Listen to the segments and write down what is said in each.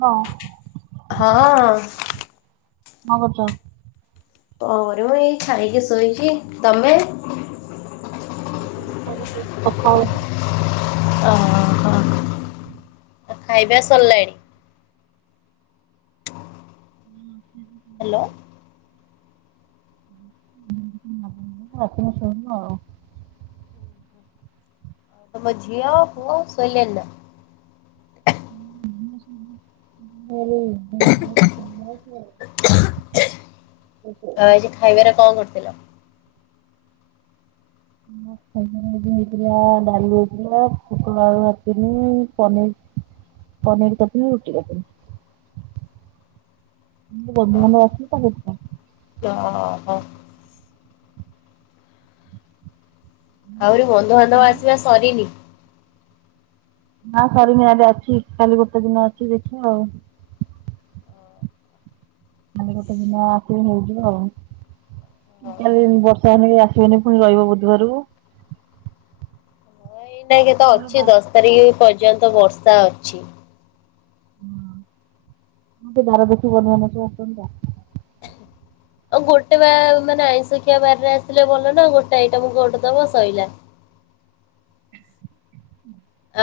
ହ। ହଁ। କଣ କରୁଚ? ପରେ ମୁଁ ଏଇ ଖାଇକି ଶୋଇଛି ତମେ? ଖାଇ ସେ କଥା ହଉନୁ? ଓ ହୋ। ଆଉ ଖାଇବା ସରିଲାଣି? ହଁ ହ୍ୟାଲୋ। [unintelligible] ଆସିଲେ ଶୋଇବ ଆଉ। ତମ ଝିଅ ପୁଅ ଶୋଇଲେ ନା। [inaudible] ଙ୍ଖୁ ଙ୍ଖୁ। [unintelligible] ତ ଆଜି ଖାଇବାରେ କଣ କରିଥିଲ? ହୁଁ। [unintelligible] ହେଇଥିଲା ଡାଲି ହେଇଥିଲା, ପୁଟଳ ଆଳୁ ଭାଜିଥିଲି, ପନିର ପନିର୍ କରିଥିଲି, ରୁଟି କରିଥିଲି। ବନ୍ଧୁବାନ୍ଧବ ଆସିଥିଲେ ତ ସେଥିପାଇଁ। ହ ହୋ। ଆହୁରି ବନ୍ଧୁବାନ୍ଧବ ସେଥିପାଇଁ। ଆସିବା ସରିନି। ନାଁ ସରିନି ଆଉ ଅଛି କାଲି ଗୋଟେ ଦିନ ଅଛି ଦେଖିବା ଆଉ। କାଲି ଗୋଟେ ଦିନ ଆସିବ ହେଇଯିବ ଆଉ। କାଲି ବର୍ଷା ହେ ଆସିବନି ପୁଣି ରହିବ ବୁଧବାରକୁ। ଦେଖ ତ ଆମର ଅଛି ଦଶ ତାରିଖ ପର୍ଯ୍ୟନ୍ତ ବର୍ଷା ଅଛି। ହୁଁ ଧାରା ଦେଖୀ ବନ ସବ ଆସତା। ଆଉ ଗୋଟେ ବା ମାନେ ଆଇଁଶଖିଆ ବାରରେ ଆସିଲେ ଭଲ ନା ଗୋଟେ ଆଇଟମ କରିଦବ ସଇଲା।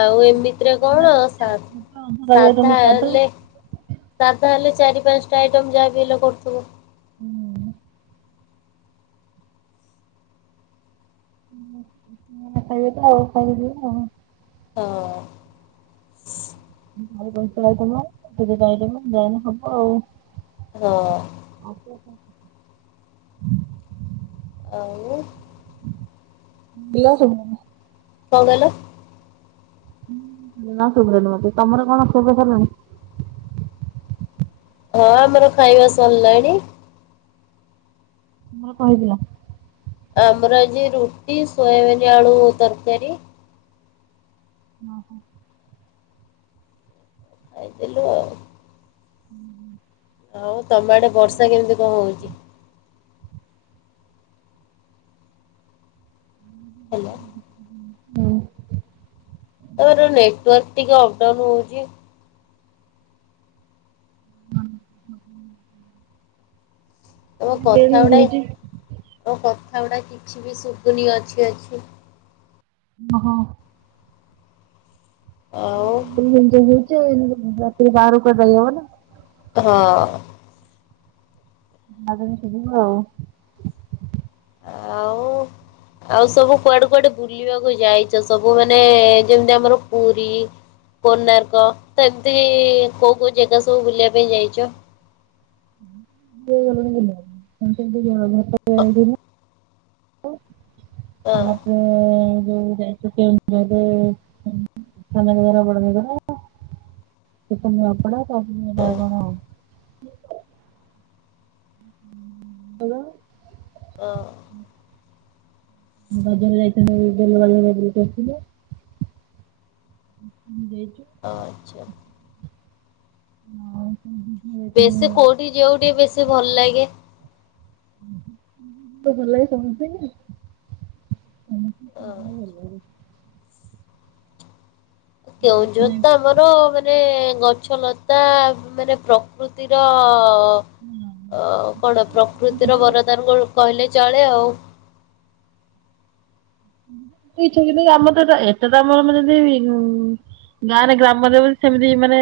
ଆଉ ଏମିତିରେ କଣ ସାଧା ରହିଯାଇଛନ୍ତି ସାଧୁ। ହେଲେ ସାଧା ହେଲେ ଚାରି ପାଞ୍ଚଟା ଆଇଟମ୍ ଯାହାବି ହେଲେ କରୁଥିବ। ହୁଁ। ଖାଇବା ତ ଆଉ ଖାଇବଉ। ହଁ। [unintelligible] ଯାଇଲେ ହବ ଆଉ। ହଁ। ଆଉ କ କହୁଚ? ଆଉ? [unintelligible] କଣ କହିଲ? ନା ଶୁଭୁନି ମତେ ତମର କଣ କ୍ଷୁଭ ସାରଣି? ହଁ ଆମର ଖାଇବା ସରିଲାଣି। ତମର କଣ ହେଇଥିଲା? ଆମର ଆଜି ରୁଟି, ସୋୟାବିନୀ ଆଳୁ ତରକାରୀ। ଓହୋ। ଖାଇଥିଲୁ ଆଉ। ହୁଁ। ଆଉ ତମ ଆଡେ ବର୍ଷା କେମିତି କଣ ହଉଛି? ହେଲା ହଁ। ତମର ନେଟୱାର୍କ ଟିକେ ଅପଡାଉନ ହଉଛି। ତମ କଥା ଗୁଡା ଏ ତମ କଥା ଗୁଡା କିଛି ବି ଶୁଭୁନି ଅଛି ଅଛି। ଓହୋ। ଆଉ। [unintelligible] ଏମିତି ହଉଛି ଆଉ ରାତିରେ ବାହାରକୁ କୁଆଡେ ଯାଇହବ ନି। ହଁ। [unintelligible] ଆଉ [inaudible] ଆଉ ସବୁ କୁଆଡେ କୁଆଡେ ବୁଲିବାକୁ ଯାଇଛ? ସବୁ ମାନେ ଯେମିତି ଆମର ପୁରୀ କୋଣାର୍କ ତ ଏମିତି କୋଉ କୋଉ ଜାଗା ସବୁ ବୁଲିବା ପାଇଁ ଯାଇଛ? [unintelligible] ହଁ ଆପ ଯଉ ଯାଇୁ। [unintelligible] ସାନ ଘାଗରା, ବଡ ଘାଗରା, ସେଠୁ ନୂଆପଡ଼ା ହଁ ତ କଣ? କଣ? ଓ ହୋ। ବଜାର କୁ ଯାଇଥିଲୁ ବେଲ ବାଲରେ ତୁ କରିଥିଲୁ। ଦେଇଛୁ? ହଁ ଆଚ୍ଛା। ହଉ। ବେଶୀ କୋଉଠି ଯିବାକୁ, ଟିକେ ବେଶୀ ଭଲ ଲାଗେ। ତ ଭଲ ଶଣତି। [unintelligible] କେଉଁଝର ତ ଆମର, ମାନେ ଗଛଲତା ମାନେ ପ୍ରକ୍ ପ୍ରକୃତିର, କଣ? ପ୍ରକୃତିର ବରଦାନ କହିଲେ ଚଳେ ଆଉ। [inaudible] ଇଛ କି, ଆମର ତ। ଏଟେ ତ ଆମର, ମାନେ ଯ [unintelligible] ଗାଁରେ ଗ୍ରାମଦେବତୀ ସେମିତି ମାନେ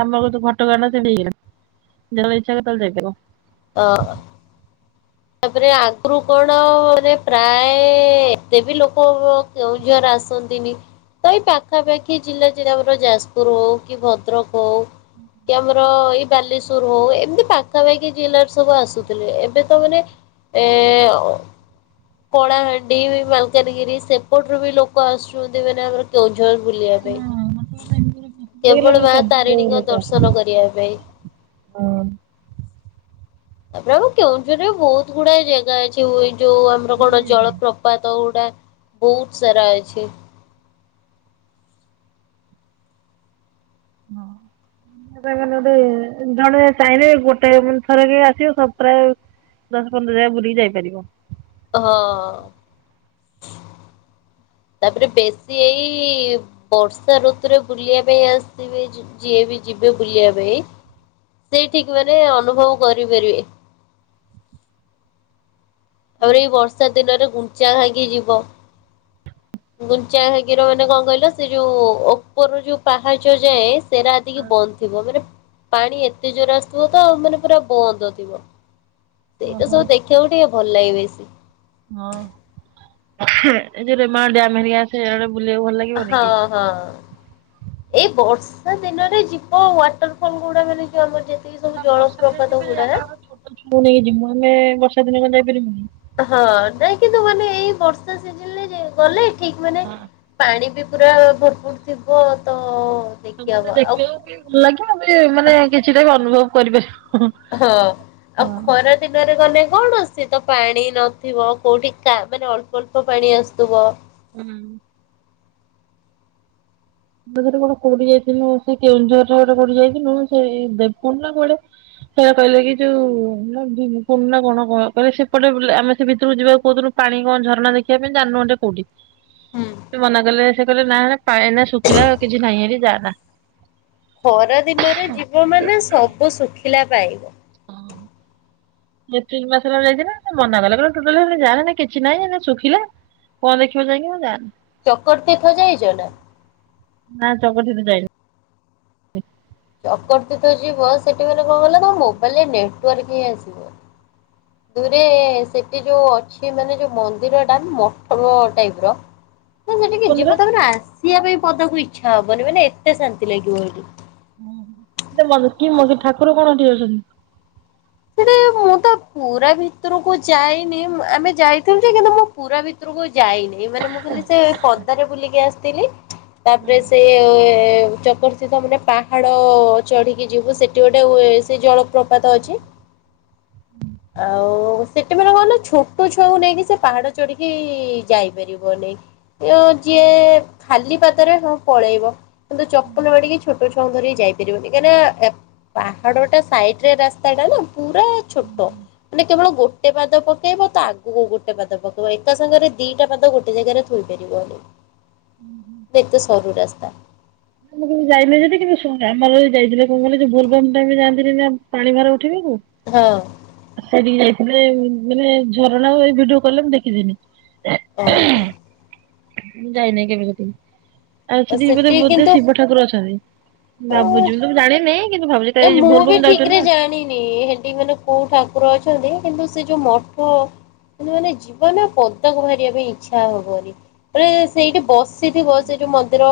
ଆମର ତ ଘଟଗାଁ ସେ ହେଇଗଲା। ଯେତେବଳେ ଇଛା ସେତେବେଳେ ଯାଇପରିବ। ଅ ତାପରେ ଆଗ୍ରୁ କଣ, ପ୍ରାୟ ଏତେ ବି ଲୋକ କେଉଁଝର ଆସନ୍ତିନି ତ ଏଇ ପାଖାପାଖି ଜିଲ୍ଲା। ଯେ ଆମର ଯାଜପୁର ହଉ, କି ଭଦ୍ର ବଦ୍ରକ୍ ହଉ କି ଆମର ଏଇ ବାଲେଶ୍ୱର ହଉ ଏମିତି ପାଖାପାଖି ଜିଲ୍ଲାରୁ ସବୁ ଆସୁଥିଲେ। ଏବେ ତ ମାନେ ଏ ଅ କଳାହାଣ୍ଡି, ମାଲକାନଗିରି ସେପଟରୁ ବି ଲୋକ ଆସୁଛନ୍ତି। ମାନେ ଆମର କେଉଁଝର ବୁଲିବା ପାଇଁ। [inaudible] ହେଇଗଲା କେବଳ ପୁରା ମା ସବୁଆଡୁ ତାରିଣୀଙ୍କ ଲୋକ ଦର୍ଶନ କରିବା ପାଇଁ। ଆସନ୍ତି। ତାପରେ, ଆମ କେଉଁଝରରେ ବହୁତ ଗୁଡାଏ ଜାଗା ଅଛି। ଇଏ ଯୋଉ ଆମ ଆମର କଣ ବୁଲିବା ପାଇଁ। ଜଳପ୍ରପାତ ଗୁଡା। ବୋ ହୁତ ସାରା ଅଛି। [inaudible] ତା ମାନେ ଗୋଟେ। ଜଣେ ଚାହିଁଲେ ଗୋଟେ ମେ ଥରକ ଆସିବ, ସ ଦଶ, ପନ୍ଦର ଜାଗା ବୁଲିକି ଯାଇପାରିବ। ହଁହଁ। ତାପରେ ବେଶୀ ଏଇ, ବର୍ଷା ଋତୁରେ ବୁଲିବା ପାଇଁ ଆସିବେ। ଯିଏ ବି ଯିବେ ବୁଲିବା ପାଇଁ। ସେଇ ଠିକ ମାନେ ଅନୁଭବ କରିପାରିବେ। ଆହୁରି ଏଇ ବର୍ଷା ଦିନରେ ଗୁଣ୍ଡିଞ୍ଚାଘାଇକି ଯିବ। [unintelligible] ଗୁଣ୍ଡିଞ୍ଚା ଘାଇକି ର ମାନେ କଣ କହିଲ? ସେ ଯୋଉ ଓପରୁ ଯୋଉ ପାହାଚ ଯାଏ ସେରା [unintelligible] ବନ୍ଦ୍ ଥିବ ମାନେ ପାଣି ଏତେ ଜୋରେ ଆସୁଥିବ ତ ଆଉ ମାନେ ପୁରା ବନ୍ଦ ଥିବ। ଏ ଓହୋ ସବୁ ଦେଖିବାକୁ ଟିକେ ଭଲ ଲାଗେ ବେଶି। ହଁ ଏ ଯୋଉ ରେମାଳ ଡ୍ୟାମ୍ ହେରିଆ ସିଆଡେ ବୁଲିବାକୁ ଭଲ ଲାଗେ। ହଁ। ହଁ। ଏଇ ବର୍ଷା ଦିନରେ ଯିବ ୱାଟର୍ ଫଲ୍ ଗୁଡ଼ା ମାନେ କିଏ ଆମର ଯେ ଯିବ। ନା ବର୍ଷା ଦିନେ ଯିବେ ଯେ ଆମର୍ ପା ଛୋଟ ଛୁଆଙ୍କୁ ନେଇକି ଯିବୁ ଆମେ ବର୍ଷା ଦିନେ କଣ ଯାଇପାରିବୁ। ହଁ ନାଇଁ କିନ୍ତୁ ମାନେ ଏଇ ବର୍ଷା ସିଯିନ୍ ରେ ଗଲେ ଠିକ୍ ମନେ ହଁ ପାଣି ବି ପୁରା ଭର ଫୁର ଥିବ ତ ଦେଖିହବ ସବୁଟା ଆଉ ଦେଖିବାକୁ କି ଭଲ ଲାଗେ ଏଇ ମାନେ କିଛିଟା ବି ଅନୁଭବ୍ କରିପାରିବ। ହଁ ଆଉ ଖରା ଦିନରେ ଗଲେ କଣ ଅଛି? ସେ ତ ପାଣି ନଥିବ କୋଉଠି ମାନେ ଅଳ୍ପ ଅଳ୍ପ ପାଣି ଆସୁଥିବ। [unintelligible] [unintelligible] କୋଉଠି କି ଯାଇଥିଲୁ ସେଇ କେଉଁଝର ଆଡେ କୁଆଡେ ଜାଇଥିନୁ ସେଇ ଦେବକୁଣ୍ଡ ନା କୁଆଡେ ସେଇଆ କହିଲେ କି ଯୋଉ ମୁଁ ନା କଣ କହ୍ କହିଲେ ସେପଟେ ବୁଲା ଆମେ ସେ ଭିତୁରୁକୁ ଯିବାକୁ କହୁଥିଲୁ [unintelligible] ପାଣି କଣ ଝରଣା ଦେଖିବା ପାଇଁ ଜାନିନୁ ହେଟା କୋଉଠି? ହୁଁ ସେ ମନା କଲେ ସେ କହିଲେ ନା ହେରା ପାଣିଆ ନା ଶୁଖିଲା କିଛି ନାହିଁ ହେଟି ଜାଆନା। ଖରାଦିନରେ ଜିବ ମାନେ ସବୁ ଶୁଖିଲା ପାଇବ। ହଁ ଏପ୍ରିଲ୍ ମାସରେ ଆମେ ଯାଇଚେ ନା ସେ ମନା କଲା କହିଲା ତୁ ଟୋଟାଲି ହେରା ଯାନି କିଛି ନାହିଁ ଏନା ଶୁଖିଲା କଣ ଦେଖିବ ଯାଇକିନା ଯାଆନି ଚକର୍ ତୀର୍ଥ ଯାଇଚ ନା? ନାଁ ଚକର୍ ତୀର୍ଥ ଯାଇନୁ। ଚକର୍ ତୀର୍ଥ ଯିବ ସେଠି ମାନେ କଣ କହିଲ କଣ ମୋବାଇଲ୍ ରେ ନେଟୱର୍କ ହିଁ ଆସି ଦୁଇରେ ସେଠି ଯୋଉ ଅଛି ମାନେ ଯୋଉ ମନ୍ଦିର ଟା ମଠ ଟାଇପ ର। ତମେ ସେଠିକି ମନ୍ଦିର ଯିବ ତ ମାନେ ଆସିବା ପାଇଁ ପଦାକୁ ଇଚ୍ଛା ହବନି ମାନେ ଏତେ ଶାନ୍ତିଲାଗିବ ହେଟି। ଦ ମଙ୍କି ମଗ ଠାକୁର କଣ ହେଠି ଅଛନ୍ତି? ସେଠି [inaudible] ମୁଁ ତ ପୁରା ଭିତରକୁ ଯାଇନି ଆମେ ଯାଇଥିଲୁ ଯେ କିନ୍ତୁ ମୁଁ ପୁରା ଭିତର ତରୁକୁ ଯାଇନି ଏଇ ମାନେ ମୁଁ ଖାଲି ସେ ପଦାରେ ବୁଲିକି ଆସିଥିଲି। ତାପରେ ସେ ଚକର ତୀର୍ଥ ମ ରେ ପାହାଡ଼ ଚଢ଼ିକି ଯିବୁ ସେଟି ଗୋଟେ ୱେ ସେ ଜଳପ୍ରପାତ ଅଛି। ଆଉ ସେଟି ମାନେ କଣ କହିଲ ଛୋଟ ଛୁଆଙ୍କୁ ନେଇକି ସେ ପାହାଡ଼ ଚଢ଼ିକି ଯାଇପାରିବନି। ଉ ଯିଏ ଖାଲି ପାଦରେ ହଁ ପଳେଇବ କିନ୍ତୁ ଚପଲ ମାଡିକି ଛୋଟ ଛୁଆ କଣ କରିକି ଯାଇପାରିବନି କାହିଁକି ନା ପାହାଡ଼ ଟା ସାଇଟ୍ ରେ ରାସ୍ତା ଟା ନା? ପୁରା ଛୋଟ ମାନେ କେବଳ ଗୋଟେ ପାଦ ପକେଇବ ତା ଆଗୁକୁ ଗୋଟେ ପାଦ ପକେଇବ ଏକା ସାଙ୍ଗରେ ଦିଟା ପାଦ ଗୋଟେ ଜାଗାରେ ଥୋଇ ପାରିବନି। [inaudible] ଯେହେତୁ ସରୁ ରାସ୍ତା। ଆମେ କେବେ ଯାଇନେ ସେଠିକି କିନ୍ତୁ ଶୁଣି ଆମର ଯାଇଥିଲେ କଣ କହିଲ ଯୋଉ ବୋଲବମ୍ ଟାଇମ ରେ ଯାଆନ୍ତିନି ନା ପାଣି ଭାର ଉଠେଇବାକୁ। ହଁ। ସେଇଟିକି ଯାଇଥିଲେ ମାନେ ଝରଣା ଆଉ ଏ ଭିଡ଼ିଓ କଲ୍ ରେ ମୁଁ ଦେଖିଦେଲି। ଓହୋ ମୁଁ ଯାଇ ନାଇ କେବେ ସେଠିକି ଆଉ ସେଠିକି ଗଲେ ସେଠି ବୋହୁତ ଠାକୁର ଅଛନ୍ତି ଭାବୁଛି ମୁଁ ତ ଜାଣିନି କିନ୍ତୁ ଭାବୁଛି ଯେ କାଳେ ମୁଁ ବି ବୋଲବମ୍ ଠିକ୍ ରେ ଯାଉଛନ୍ତି ନା। ଜାଣିନି ହେଟି ମାନେ କୋଉ ଠାକୁର ଅଛନ୍ତି କିନ୍ତୁ ସେ ଯୋଉ ମଠ ସେଟୀ ମାନେ ଜୀବନା ପଦାକୁ ବାହାରିବା ପାଇଁ ଇଚ୍ଛା ହବନି। ତାପରେ ସେଇଠି ବସିଥିବ ସେ ଯୋଉ ମନ୍ଦିର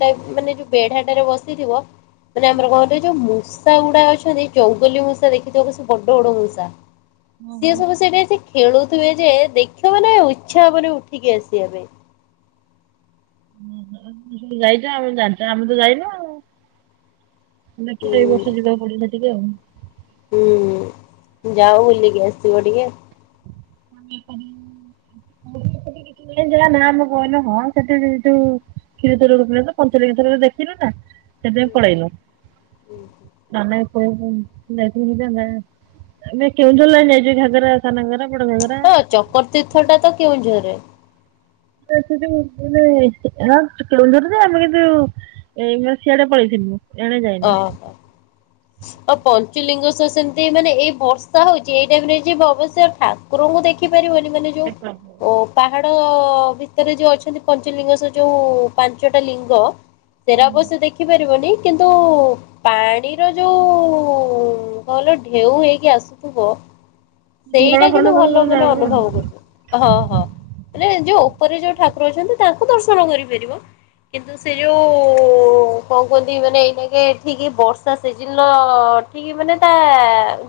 ଟାଇପ୍ ମାନେ ଯୋଉ ବେଢାଟାରେ ବସିଥିବ ମାନେ ଆମର କହନ୍ତି ଯେ ମୁଁ ମୂଷା ଗୁଡା ଅଛନ୍ତି ଜଙ୍ଗଲୀ ମୂଷା ଦେଖିଥିବ ସେ ବଡ ବଡ ମୂଷା ସିଏ ଓହୋ ସବୁ ସେଇଠି ଏଠି ଖେଳୁଥିବେ ଯେ ଦେଖିବ ମାନେ ଇଚ୍ଛା ହବନି ଉଠିକି ଆସିବା ପାଇଁ। ଯାଇଚ ଆମେ ଜା ଆମେ ତ ଯାଇନୁ ଆଉ। ଦେଖିଲ ହୁଁ ଏଇ ବର୍ଷ ଯିବାକୁ ପଡିଲା ଟିକେ ଆଉ। ହୁଁ ହୁଁ ଯାଅ ବୁଲିକି ଆସିବ ଟିକେ। ସେ ଜାଗା ନା ମ କହନା ହଁ ସେଠି ଜୀବିତ ଆଉ କ୍ଷୀରଚୋରା ଗୋପିନାଥ, ପଞ୍ଚଲିଙ୍ଗେଶ୍ଵର ଦେଖିନୁ ନା ସେଥିପାଇଁ ପଳେଇଲ। ହୁ ହୁଁ ନା ନା ସେ ଯୋଉ [unintelligible] ଆମେ କେଉଁଝର ଲାଇନ ଯାଇଚୁ ଏ ଘାଗର ସାନଘାଗରା ବଡ ଘାଗରା ହଁ ଚକର ତୀର୍ଥ ଟା ତ କେଉଁଝରରେ। ସେ ସେ ଯୋଉ ମାନେ ହଁ କେଉଁଝର ଯେ ଆମେ କିନ୍ତୁ ଏଇନା ସିଆଡେ ପଳେଇଥିଲୁ। ଏଣେ ଯାଇନୁ ଓହୋ! [inaudible] ଅ ପଞ୍ଚଲିଙ୍ଗେଶ୍ଵର ସେମିତି ମାନେ ଏଇ ବର୍ଷା ହଉଚି ଏଇ ଟାଇମରେ ଯିବ ଅବଶ୍ୟ ଠା ଠାକୁରଙ୍କୁ ଦେଖିପାରିବନି ମାନେ ଯୋଉ ଓ ପାହାଡ ଭିତରେ ଯୋଉ ଅଛନ୍ତି ପଞ୍ଚଲିଙ୍ଗେଶ୍ଵର ଯୋଉ ପାଞ୍ଚଟା ଲିଙ୍ଗ ସେଇଟା ଅବଶ୍ୟ ଦେଖି ପାରିବନି [inaudible] ପାଣିର ଯୋଉ କହିଲ ଢେଉ ହେଇକି ଆସୁଥିବ? ଧରଣା ସେଇଟା ଫରଣା କିନ୍ତୁ ସବୁ ଭଲ ଗଲେ ମାନେ ଆଉ ଅନୁଭବ କରିବ। ହଁ ହଁ, ମାନେ ଯୋଉ ଉପରେ ଯୋଉ ଠାକୁର ଅଛନ୍ତି ତାଙ୍କୁ ଦର୍ଶନ କରିପାରିବ କିନ୍ତୁ ସେ ଯୋଉ କଣ କୁହନ୍ତି ମାନେ, ଏଇ ଠିକ୍ ବର୍ଷା ସିଜିନ୍ ର ଠିକ୍ ମାନେ ତା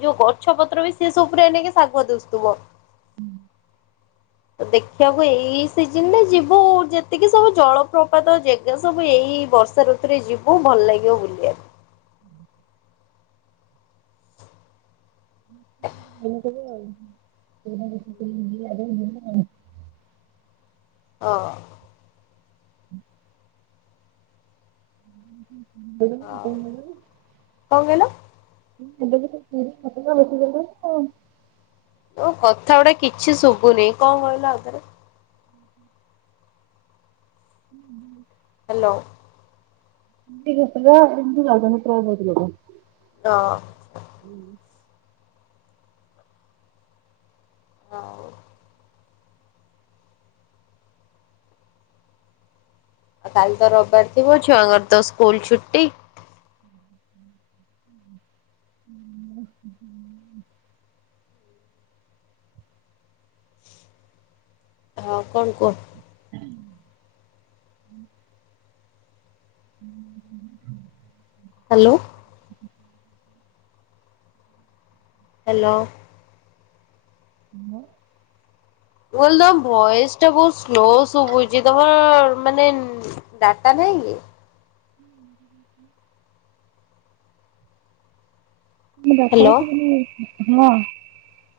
ଯୋଉ ଗଛ ପତ୍ର ବି ସେ ସବୁଗୁଡାକ ବି ଶାଗୁଆ ଦୁଶଥିବ ହୁଁ ତ ଦେଖିବାକୁ ଏଇ ସିଜିନ ରେ ଯିବ, ଯେତିକି ସବୁ ଜଳପ୍ରପାତ ଦେ ଯୋଉ ସବୁ ଏଇ ବର୍ଷା ଋତୁରେ ଯିବୁ, ଭଲ ଲାଗିବ ବୁଲିବାକୁ। [unintelligible] ହଁ ଅଁ [unintelligible] କଣ କହିଲ? [unintelligible] [unintelligible] ଓ କଥା ଗୁଡା କିଛି ଶୁଭୁନି, କଣ କହିଲ ଆଉଥରେ [unintelligible] ହାଲୋ [unintelligible] ହଁ ଅଁ ହୁଁ ଉଁ ଆଉ ଆଉ କାଲି ତ ରବିବାର ଥିବ, ଛୁଆଙ୍କର ତ ସ୍କୁଲ ଛୁଟି [unintelligible] [unintelligible] ହଁ କଣ କହ? [unintelligible] ହାଲୋ ହାଲୋ ହାଲୋ ମୁଁ କହିଲି ତମ ଭଏସ ଟା କଣ ସ୍ଲୋ ଶୁଭୁଛି, ତମେ ମାନେ ଡାଟା ନାହିଁ କି? [unintelligible] ଡାଟା ହ୍ୟାଲୋ ଅଛି [unintelligible]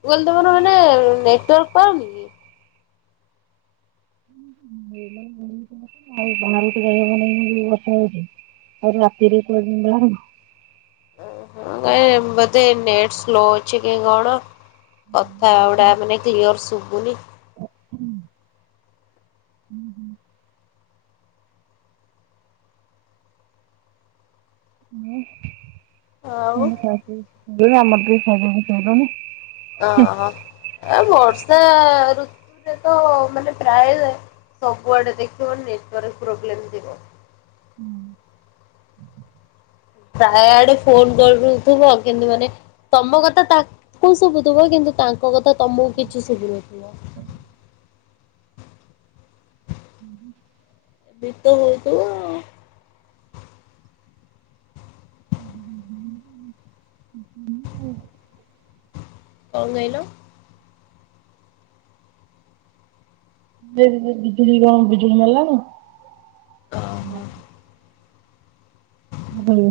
ମୁଁ କହିଲି ତମର ଗୋଟେ ନେଟୱର୍କ ପାଉନିକି? [unintelligible] ଆଉ ବାହରକୁ ଯାଇହବନି ଏମିତି ବର୍ଷା ହୋଉଛି, ଆଉ ରାତିରେ କୁଆଡେ ଜିମି ବାହାରି ନାଇଁ, ବୋଧେ ନେଟ ସ୍ଲୋ ଅଛିକି କଣ? କଥା ଗୁଡା ମାନେ କ୍ଳିଅର ଶୁଭୁନି। [unintelligible] ଆଉ [unintelligible] ହଁ ହଁ ଆ ବର୍ଷା ଋତୁ ରେ ତ ମାନେ ପ୍ରାୟ ସବୁଆଡେ ଦେଖିବ ନେଟୱାର୍କ ପ୍ରୋବ୍ଲେମ୍ ଯିବ। ହୁଁ ଉଁ ତା ଆଡୁ ଫୋନ କରିଦେଉଥିବ କିନ୍ତୁ ମାନେ ତମ କଥା ତାଙ୍କୁ ଶୁଭୁଥିବ, କିନ୍ତୁ ତାଙ୍କ ମୋ କଥା ତମକୁ କିଛି ଶୁଭୁ ନଥିବ। ହୁଁ ହୁଁ ଶୀତ ହୋଉଥିବ ଆଉ। [unintelligible] କଣ କହିଲ? ସେ ଯିବେ ବିଜୁଳି କଣ ବିଜୁଳି ନେଲା ନା। ଅ ହୋ। ବୁବୁଲୁ